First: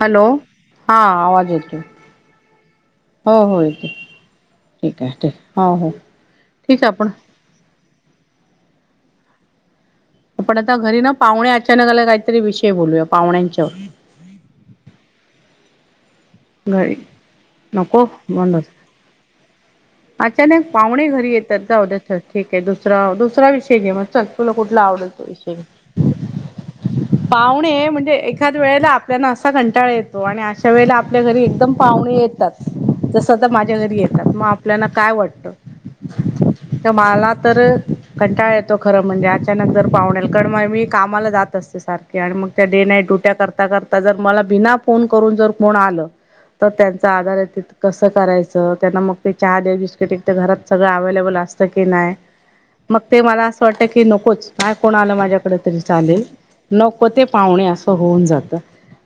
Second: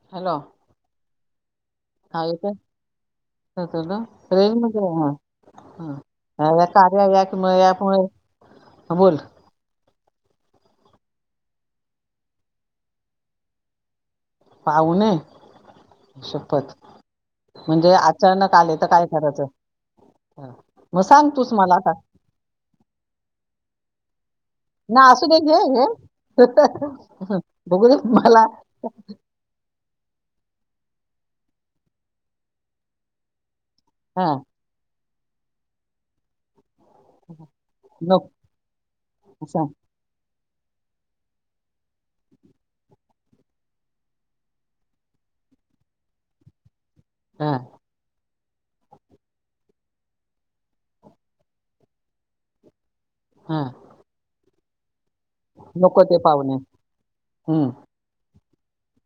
Hello, हां आवाज येतोय. [unintelligible] हो हो [unintelligible] तु येते ठीक आहे ठीक हो हो ठीक आहे आपण म यामुळे, बोल आपण आता घरी ना पाहुणे अचानक आले, काहीतरी विषय बोलूया पाहुण्यांच्यावर पावने शपथ, घरी म्हणजे नको अचानक म्हणून आले तर काय करायचं? हा. अचानक मग पाहुणे सांग घरी तूच येतात मला आता जाऊद्या ठीक आहे, दुसरा, दुसरा विषय घे मग चल तुला कुठला आवडेल ना तो असू दे विषय घे. घे बघू पाहुणे, दे म्हणजे मला एखाद वेळेला आपल्याना अस असा कंटाळा येतो आणि अशा वेळेला आपल्या घरी एकदम पाव्हणे येतात, जस तत माझ्या घरी येतात, हा मग आपल्याना काय वाटतं तर माला तर नको कंटाळ येतो, खरं म्हणजे सांग अचानक जर पावनेल करमाय मी कामाला जात असते सारखे आणि मग त्या डे नाईट डुट्या करता करता जर मला भिना फोन करून जर कोण आल, तर त्यांचा आधार आहे हा तिथं कसं करायचं, त्यांना मग ते चहा दे बिस्किट एक तर घरात सगळं अवे्लेबल असतं की नाय. मग ते मला हा असं वाटतं, की नकोच काय कोण आलं माझ्याक कड तरी नको ते चालेल, पाहुणे नको ते पावणे हम्म अस होऊन जातं,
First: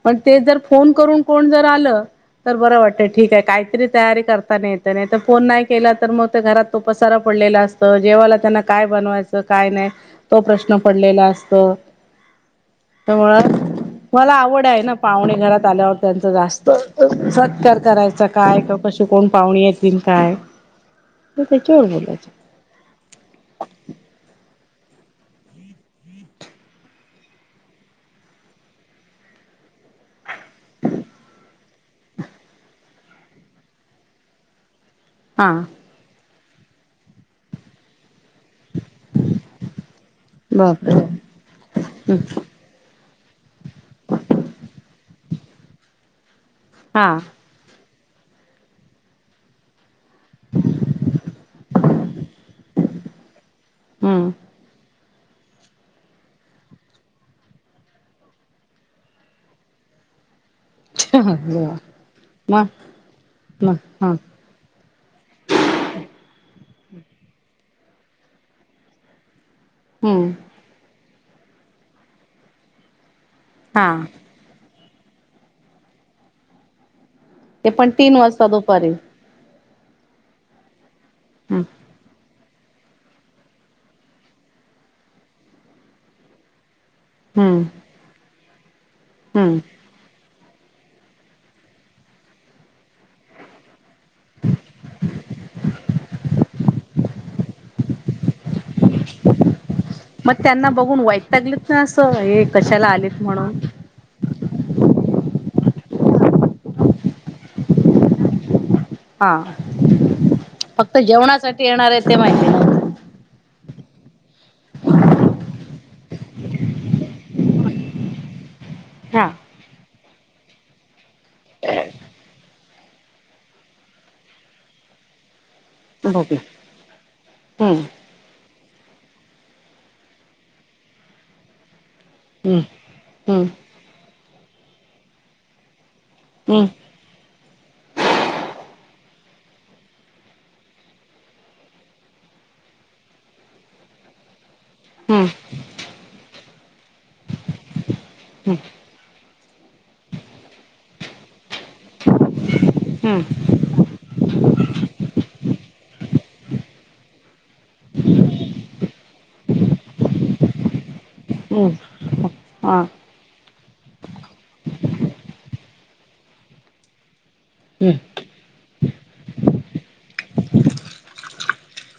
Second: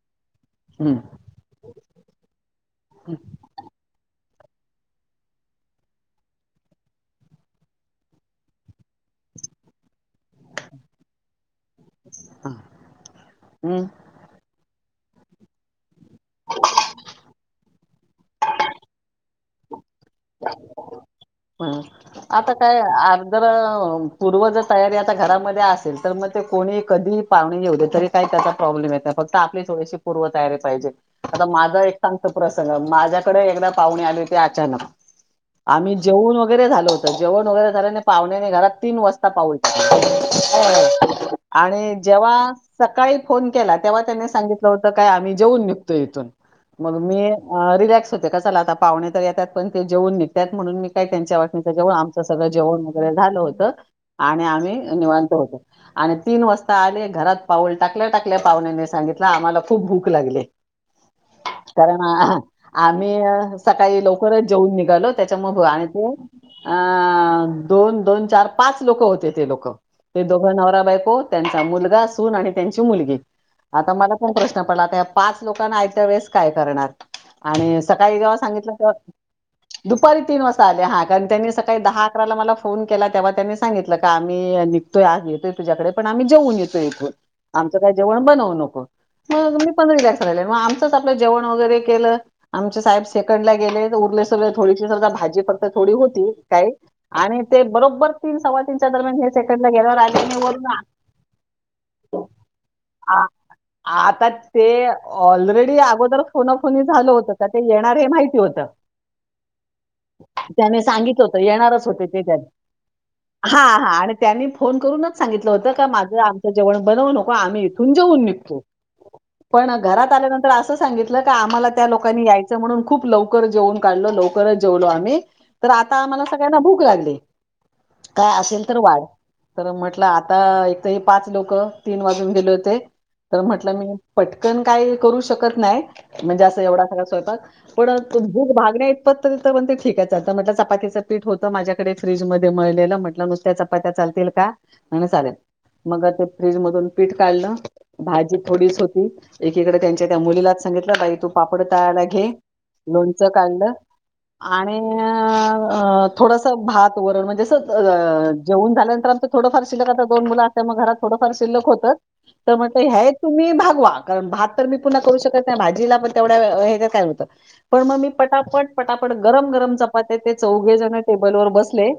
पण ते जर फोन हम्म हम्म करून कोण जर आलं तर बरं वाटतंय, ठीक आहे काहीतरी तयारी करताना येते, नाही तर फोन नाही केला तर मग ते घरात तो पसारा पडलेला असतं, जेवायला त्यांना काय बनवायचं, काय नाही तो प्रश्न पडलेला असतं. तमुळात, हम्म. मला आवड आहे ना पाहुणे घरात आल्यावर त्यांचं जास्त सत्कार करायचा काय, का कशी कोण पाहुणी ये तीन काय, मग हं त्याच्यावर बोलायचं. आता काय अर् जर पूर्व जर तयारी आता घरामध्ये असेल तर मग ते कोणीही कधीही पाहणे येऊ दे तरी काही त्याचा प्रॉब्लेम येत नाही, फक्त आपली थोडीशी पूर्व तयारी पाहिजे. आता माझा एक सांगते प्रसंग, माझ्याकडे एकदा पाहुणे आले होते, अचानक हा आम्ही जेवूण वगैरे झालं होतं. जेवण वगैरे झाल्याने पाहण्याने घरात तिन वाजता पा बापरे! [unintelligible] आणि जेव्हा सकाळी फोन केला, तेव्हा त्यानी सांगितलं होतं काय आम्ही जेवून निघतो इथून, मग हा मी अ रिलॅक्स होते, का चला आता पाव्हणे तर येतात. पण ते जेवून निघतायत म्हणून मी काय त्यांच्या वाटणीचं जेवण, आमचं सगळं जेवण वगैरे झालं होतं. हम्म. आणि आम्ही निवांत होतो. आणि तीन वाजता आले घरात पाऊल टाकल्या टाकल्या पाहुण्यांनी सांगितलं आम्हाला खूप भूक लागलीये. देवा कारण मग आम्ही मग सकाळी हा लव करच जेवून निघालो त्याच्यामुळे आणि ते अ दोन दोन चार पाच लोक होते ते लोक. ते हम्म दोघं नवरा बायको त्यांचा मुलगा सून आणि त्यांची मुलगी हा आता मला प्रश्न पडला त्या पाच लोकांना आयत्या वेळेस काय करणार ते आणि पण तीन सकाळी जेव्हा वाजता सांगितलं दुपारी तेव्हा दुपारी तीन वाजता आले हा कारण त्यांनी हम्म सकाळी दहा अकराला मला फोन केला तेव्हा त्यांनी सांगितलं का आम्ही निघतोय आज येतोय तुझ्याकडे पण आम्ही जाऊन येतोय इथून. हम्म आमचं काय जेवण बनवू नको मग हम्म. मी मग मी रिलेक्स झाले. मग आमचंच आपलं जेवण वगैरे केलं आमचे साहेब सेकंड ला गेले. उरलं सुरलं थोडीशी च भाजी फक्त थोडी होती काय आणि ते बरोबर तीन सव्वा तीनच्या दरम्यान हे सेकंडला गेल्यावर आले मग आणि वरून त्यांना आ- बघून वैतागली [unintelligible] हे कशाला आलेत आ- म्हणून. आता ते ऑलरेडी अगोदर फोनाफोनी झालं होतं तर ते येणार हे माहिती होत. हां. त्याने सांगितलं होत येणारच येणार आहे होते ते घरी. माहिती नव्हतं. हा हा आणि त्यांनी फोन करूनच सांगितलं होतं का माझं आमचं जेवण बनवू नको आम्ही इथून जेऊन निघ तो. हां. पण घरात आल्यानंतर असं सांगितलं की आम्हाला त्या लोकांनी यायचं म्हणून खूप लवकर जेवुण काढलो लवकरच जेवलो आम्ही तर आता आम्हाला भोपी सगळ्यांना भूक लागली. हम्म काय असेल तर वाढ तर म्हटलं आता एक तर हे पाच लोक तीन वाजून गेले हम्म होते तर हम्म म्हटलं मी पटकन काय करू शकत नाही. म्हणजे असं एवढा हम्म सगळा स्वयंपाक पण दुध भात [unintelligible] पण ते ठीक आहे चालतं आ म्हटलं चपातीच पीठ होतं माझ्याकडे फ्रीज मध्ये मळलेलं म्हटलं नुसत्या चपात्या चपात्या चालतील का म्हणले चालेल मग ते फ्रीज मधून पीठ काढलं. भाजी हम्म थोडीच होती एकीकडे त्यांच्या त्या मुलीलाच सांगितलं ताई तू पापड ताळायला घे. हम्म लोणचं काढलं. आणि थोडसं भात वरण म्हणजे असं जेवून झाल्यानंतर आमचं थोडंफार शिल्लक आता दोन मुल असल्यामुळं मग घरात थोडंफार शिल्लक हम्म होत तर हा म्हटलं ह्या त तुम्ही भागवा कारण भात तर मी पुन्हा करू शकत नाही भाजीला पण तेवढ्या हेच्यात काय होतं पण मग मी- हम्म पटापट, पटापट गरम, गरम चपात्या ते चौघेजण टेबल वर बसले.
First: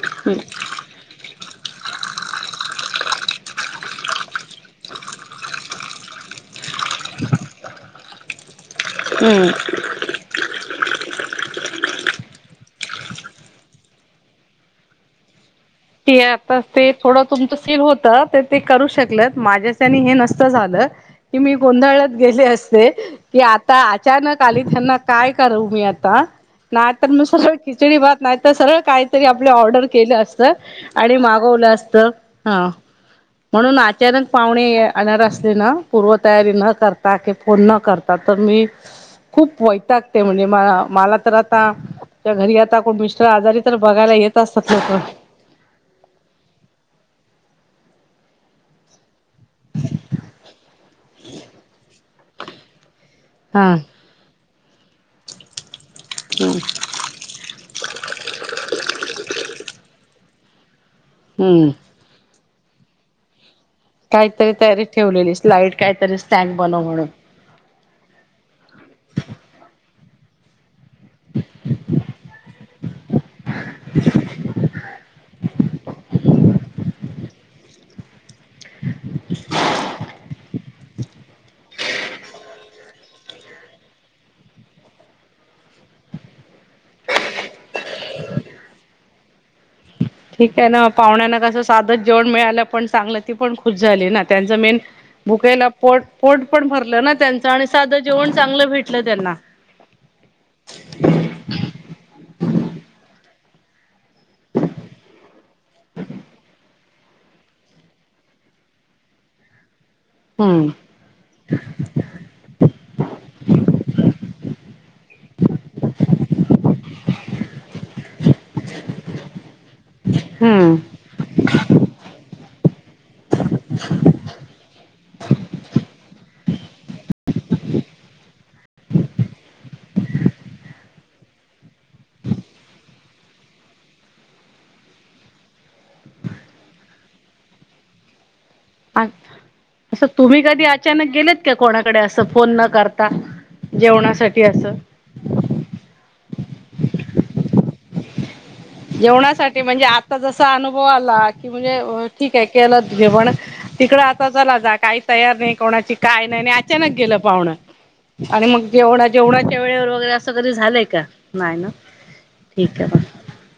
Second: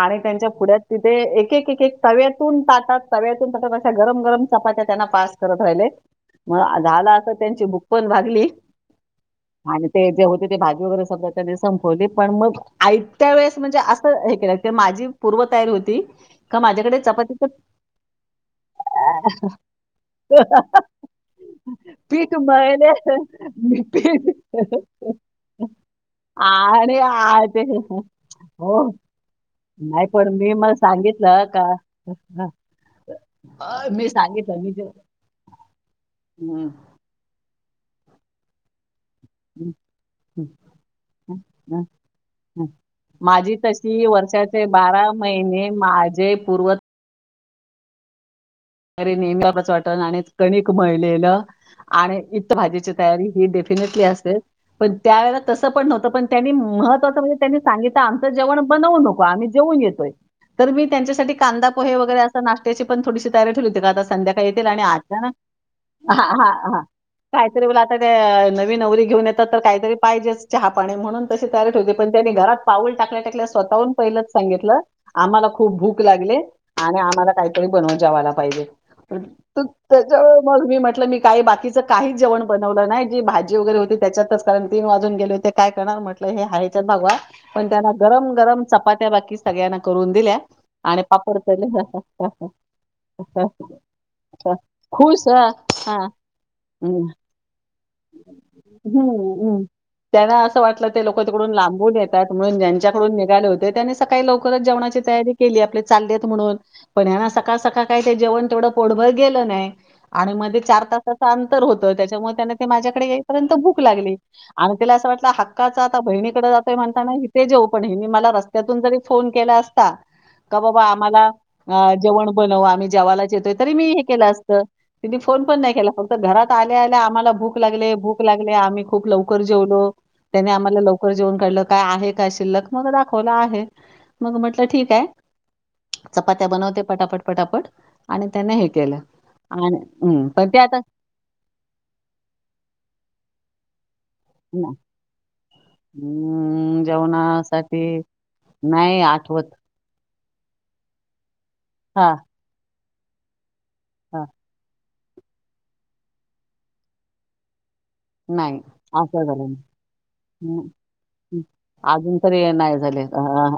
आणि त्यांच्या पुढ्यात तिथे एक, एक, एक तव्यातून ताटात तव्यातून ताटात अशा गरम, गरम चपात्या त्यांना पास करत राहिले मग झाल आता त्यांची भूक पण भागली. हम्म... आणि ते जे होत ते भाजी वगैरे समजा त्यांनी संपवली पण मग आयत्या वेळेस म्हणजे असं हे केलं माझी पूर्वतयारी होती. कि का आता ते माझ्याकडे थोडं चपातीचं तुमचं स्किल होत तर ते करू शकलेत माझ्याच्यांनी हे नसत झालं. कि मी गोंधळत पीठ गेले असते मळले की आता पीठ अचानक आलीत ह्यांना काय करू मी आता आणि नाहीतर मग आ- सरळ ते खिचडी भात नाही तर सरळ हो काय तरी आपलं ऑर्डर नाही केलं पण असत. मी मग आणि सांगितलं का मागवलं असत. हं... म्हणून अं, मी अचानक सांगितलं मी पाहुणे जे- आणार असले ना पूर्वतयारी हं, न करता फोन न करता तर मी खूप हं, वैतागते हं, म्हणजे म मला तर आता हं, घरी हं. आता कोण मिस्टर माझी आजारी तर तशी बघायला येत वर्षाचे असतात लोक. बारा महिने माझे पूर्वत तरी नेम्या पच वाटण आणि कणिक मळलेलं, आणि इत भाजीची तयारी ही हा. डेफिनेटली असतेच,, पण त्यावेळेला तसं पण नव्हतं, पण त्यांनी मह तसं म्हणजे त्यांनी सांगितलं आमच जेवण बनवू नको, आम्ही जेऊन येतोय,, तर तर मी त्यांच्यासाठी कांदा हम्म पोहे वगैरे असं नाशत्याची पण थोडीशी तयारी ठेली आता संध्याकाळी काहीतरी येतील आणि तयारी अचानक,, ठेवलेलीस लाईट काहीतरी हा स्नॅक हा बनव म्हणून. काहीतरी आता ते, नवी नवरी घेऊन येतात तर काहीतरी पाहिजेच चहा पाणी म्हणून तशी तयारी ठेवते पण त्यानी घरात पाऊल टाकल्या टाकल्या स्वतःहून पहिलेच सांगितलं,, आम्हाला खूप भूक लागलीये, आणि आम्हाला काहीतरी बनवून जेवायला पाहिजे,, तू त्यज्या मग मी म्हटलं मी काही बाकीचं काही जेवण बनवलं नाही, जी भाजी वगैरे होती त्याच्यातच, कारण तीन वाजून गेले होते काय करणार म्हटलं हे हाय ह्याच्यात भागवा,, पण त्यांना गरम गरम चपात्या बाकी सगळ्यांना करून दिल्या. ठीक आहे ना,, आणि पापड पाहुण्यांना कसं साधच जेवण मिळालं पण चांगलं ते पण तळले खुश झाले ना, त्यांच मेन, खुश हा भुकेला पोट हा पोट पण भरलं ना त्यां आणि साधं जेवण चांगलं हं, भेटलं त्यांना. हं. त्यांना असं वाटलं ते लोकं तिकडून लांबून येतायत, म्हणून ज्यांच्याकडून निघाले होते त्यांनी सकाळी लवकरच जेणाची तयारी केली, आपले चाललेत म्हणून पण सकाळ सकाळ काय ते जेवण तेवढं पोटभर गेलं नाही. आणि मध्ये हम्म. चार तासाचं अंतर होतं,, त्याच्यामुळे त्यांना ते माझ्याकडे येईपर्यंत भूक लागली. आणि त्याला असं वाटलं हक्काचं आता बहिणीकडे जातोय म्हणताना हिथे जेऊ, पण हेनी मला रस्त त्यातून जरी फोन केला असता, का हम्म बाबा आम्हाला, अ जेवण बनवा आम्ही जेवायलाच येतोय, तरी मी हे केलं असतं. तिने फोन पण नाही केला, फक्त घरात आल्या आल्या आम्हाला भूक लागले भूक लागले आम्ही खूप लवकर जेवलो त्यांनी आम्हाला लवकर जेवून काढलं, काय आहे काय शिल्लक? मग दाखवलं आहे. मग म्हटलं ठीक आहे, चपात्या बनवते पटापट पटापट, आणि त्याना हे केलं. आणि असं हं, तुम्ही पण ते कधी आता अचानक गेलेत की कोणाकडे असं फोन न करता,, जेवणासाठी असं. अम् जेवणासाठी नाही आठवत. जेवणासाठी म्हणजे आ आता जसा अनुभव आला, की म्हणजे हां, ठीक आहे केलं जेवण, तिकडं हां. आता चला जा काही तयार नाही कोणाची काय नाही, आणी अचानक गेलं पाहुणं! आणि नाही मग जेवणा असं झालं. जेवणाच्या वेळेवर वगैरे असं कधी हं, झालंय का,, हं. नाही ना. अजून तरी नाही ठीक आहे झाले मग हा.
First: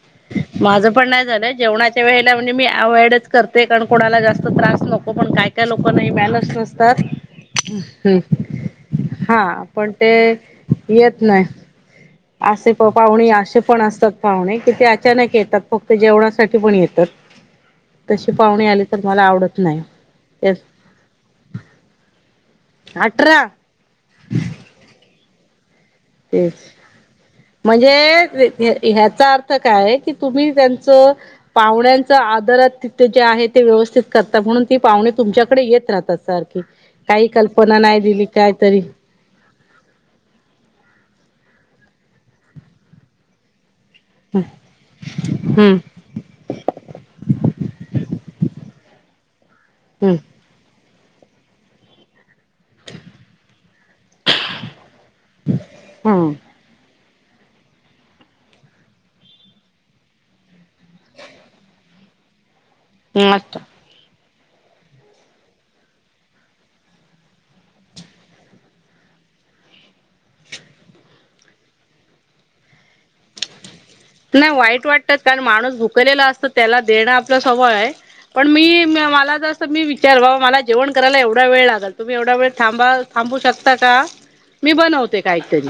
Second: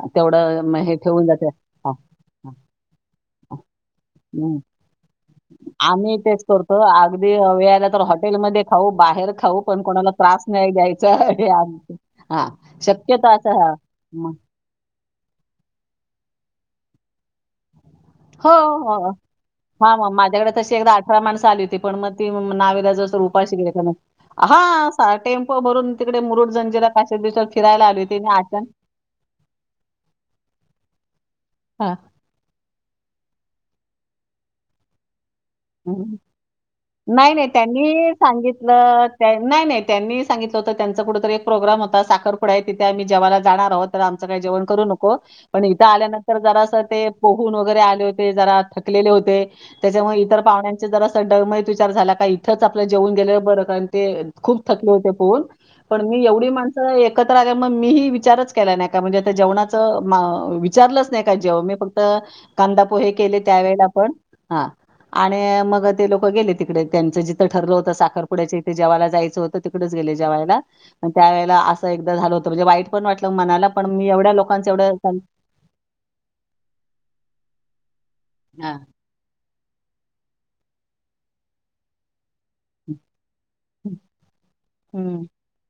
माझं पण नाही झालं्य, जेवणाच्या वेळेला म्हणजे मी अवइडच करते कारण कोणाला जास्त हां. त्रास नको पण काय त्या लोकांनाही आम्ही तेच मॅनर्स करतो. नसतात,, अगदी वेळ आला तर हम्म, हॉटेलमध्ये खाऊ, बाहेर हा खाऊ, हा पण कोणाला ते,, त्रास नाही द्यायचा येत नाही. हे आमचं हां. असे प शक्यतो पाहुणे, असं असे हां. पण असतात मग पाहुणे, किती अचानक येतात, फक्त जेवणासाठी पण येतात. तशी पाहुणे आले तर मला आवडत नाही हा मग माझ्याकडे ते तशी अठरा माणसं आली होती, पण मग ती नावीलाज जसं तर अठरा उपाशी गेले परत. हां. हा टेम्पो भरून तिकडे मुरड जंजिरा काश दिवसात फिरायला आली होति ना ते याचा अर काय, की तुम्ही त्यांच हां. पाहुण्यांचा आदराती ते जे आहे ते व्यवस्थित करतात म्हणून ती पाहणे. तुमच्याकडे येत हं. राहत सारखी काही नाही, कल्पना नाही त्यांनी दिली कायतरी. सांगितलं नाही नाही त्यांनी होतं त्यांचा कुठंरी प्रोग्राम होता साखरपुड आहे तिथे आम्ही जेवायला जाणार आहोत. तर आमचं काही जेवण करू नको पण हम्म इथं आल्यानंतर. तर जरास ते पोहून वगैरे आले होते जरा थकलेले होते हम्म त्याच्यामुळे इतर. पाहण्या जर अस डळमत विचार झाला काही. इथच आपल्या जेऊन गे बरं कारण ते खूप थकले होते पोहून पण मी एवढी हम्म माणसं. त एकत्र आल्या मग मीही विचारच केला नाही का म्हणजे जेणाच म वि ''--'' विचारलंच नाही का जेव्हा मी फक्त कांदा पोहे केले मस्त त्यावेेळेला आपण हा, आणि मग ते लोक गेले त्यांचं जिथं ठरलं होतं. साखरपुड्याच्या इथे जेवाला जायचं होतं. तिकडेच गेले जेवायला त्या वळे अस एक झालं होत. म्हणजे वाईट पण वाट मनाला. पण मी एवढं. नाही लोकांचं वाईट कारण माणूस भू''--'' भुकेलेला असतं त्याला देणं आप सवय आहे पण मी मला जसं. तर मी विचार बाबा मला जेवण करायला एवढा वेळ लागलं. तुम्ही एवढा वेळ थांबा थांबू शकता का मी बनवते हम्म काहीतरी.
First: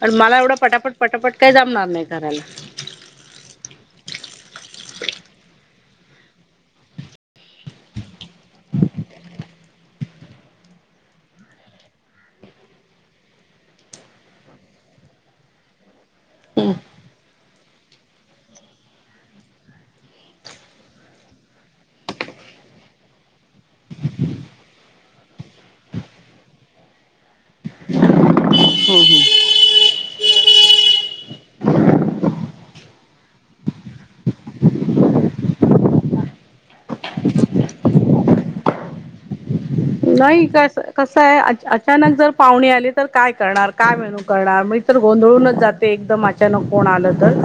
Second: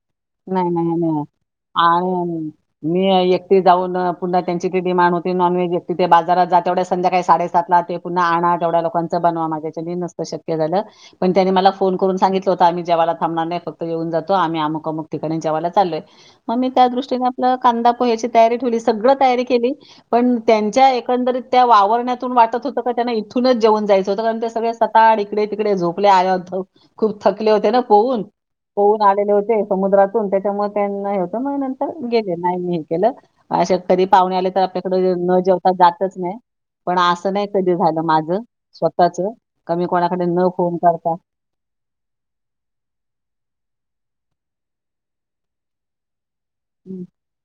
कारण मला एवढं नाही पटापट नाही नाही पटापट काही जमणार नाही. आणि करायला ''मी एकटी जाऊन पुन्हा त्यांची ते डिमांड होती. नॉनव्हेज एकटी ते बाजारात जात तेवढ्या संध्याकाळी साडेसात ला ते. पुन्हा आणा तेवडा लोकांचा बनवा माझ्याच्या नसत शक्य झालं. पण त्यां मला फोन करून सांगितलं होता आम् जव्हाला थबणार नाही फक्त. येऊन जातो आम्ही अमुकमुक ठिकाणी जेयला चालोय मग मी त्या दृष्टीन. कांदा पोह्याची तयारी ठेवली सगळं तयारी केली. पण त्यांच्या एकंदरीत त्या वावरण्यातून वाटत होतं. का त्यांना इथूनच जेऊन जायचं होतं कारण ते सगळ्या. सता इकडे तिकडे झोपले आद् खूप थकले होते ना पोहून. होऊन आलेले होते समुद्रातून त्याच्यामुळे त्यांना होत मग नंतर गेले नाही मी हे केलं. आशात तरी पाहुणे आले तर आपल्याकडे न जेवता जातच नाही. पण असं नाही कधी झालं माझ स्वतःच. का मी कोणाकडे नाही न कस फोन करता कसं आहे आच आच. अचानक जर पाहुणे आले तर करणार काय मेनू करणार मग तर गोंधळूनच जाते एकदम अशी. अचानक कोण हम्म, आलं तर.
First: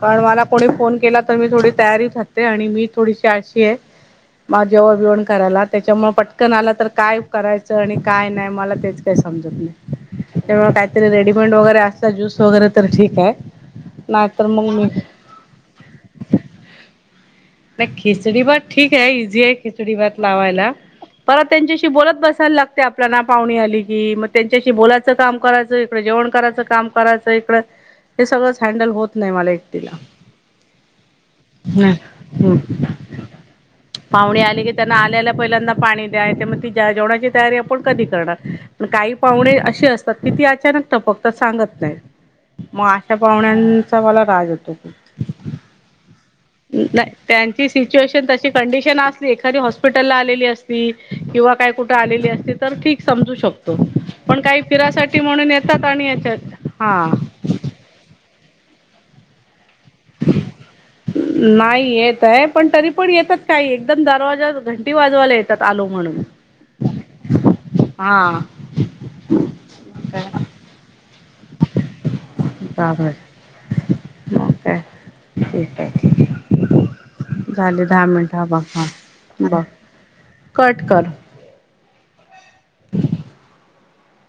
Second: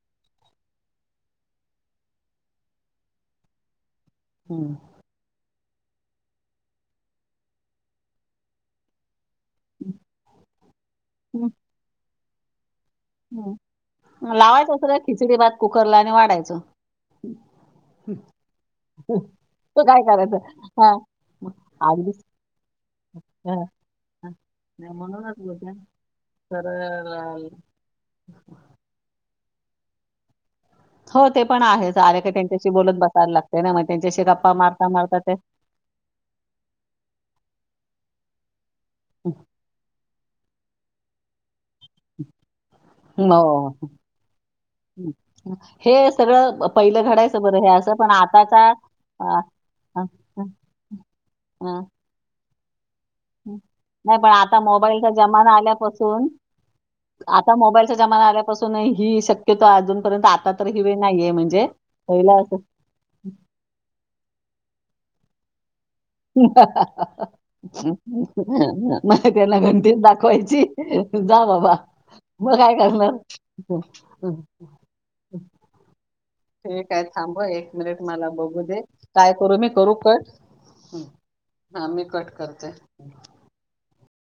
कारण मला कोणी फोन केला तर मी थोडी तयारी करते आणि मी थोडीशी आळशी आहे. मग हम्म, जेव्हा बिवण करायला त्याच्यामुळे पटकन आलं तर काय करायचं आणि काय नाही मला तेच. ते समजत नाही त्यामुळे काहीतरी रेडीमेड असतात ज्यूस वगैरे तर ठीक. आहे नाही हम, तर मग लावायचं सगळं मी खिचडी भात कुकरला आणि वाढायच. नाही खिचडी भात ठीक आहे इझी आहे तो खिचडी काय भात करायचं लावायला. हा परत मग त्यांच्याशी बोलत अगदीच बसायला लागत. ते आपल्या ना हा, पाहुणी आली मग हा. त्यांच्याशी नाही बोलायचं म्हणूनच काम बोलते करायचं इकडं जेवण करायचं तर काम करायचं इकडं. हे सगळंच हँडल होत नाही मला एकटीला. हो ते पण आहे आले का हम्म त्यांच्याशी बोलून बसायला लागते ना मग त्यांच्याशी पाहुणे गप्पा आले की मारता मारता आल्याला ते. त्यांना पाणी द्या जेवणाची तयारी आपण कधी करणार काही पाहुने अशे असतात. किती अचानक टपकतात सांगत नाही मग अशा हो पाहुण्यांचा मला राग येतो. हं. हे सगळं बप ''--'' नाय त्यांची सिच्युएशन तशी कंडिशन अ, असली एखादी अ, हॉस्पिटलला अ, आलेली असली. किंवा अ, काय कुठे आलेली असली. तर ठीक समजू शकतो नाही पण आता काही फिरासाठी म्हणून येतात आणि येतात. आंता मोबाईलचां जमांना आल्यांपासून ही शक्यंता अजूंन आंता ही वेळं नाहींये म्हणजे नाही येत पहिलां आहे असं पण तरी पणं येतांत कांहीं एकदंम दरवांजा घंटी वाजवांयला येतांत आलो म्हणूंन हं हं हां त्यांना घंटी दाखवांयची जां बाबां मगं कायं बाबर करणारं मग काय [unintelligible] [unintelligible] ठीक आहे थांब एक झाले मिनिटं दहा मलां मिनिट हा बघ बघूं दे हा कायं करूं बघ मी करूं कट कायं कर हां मी कंट करते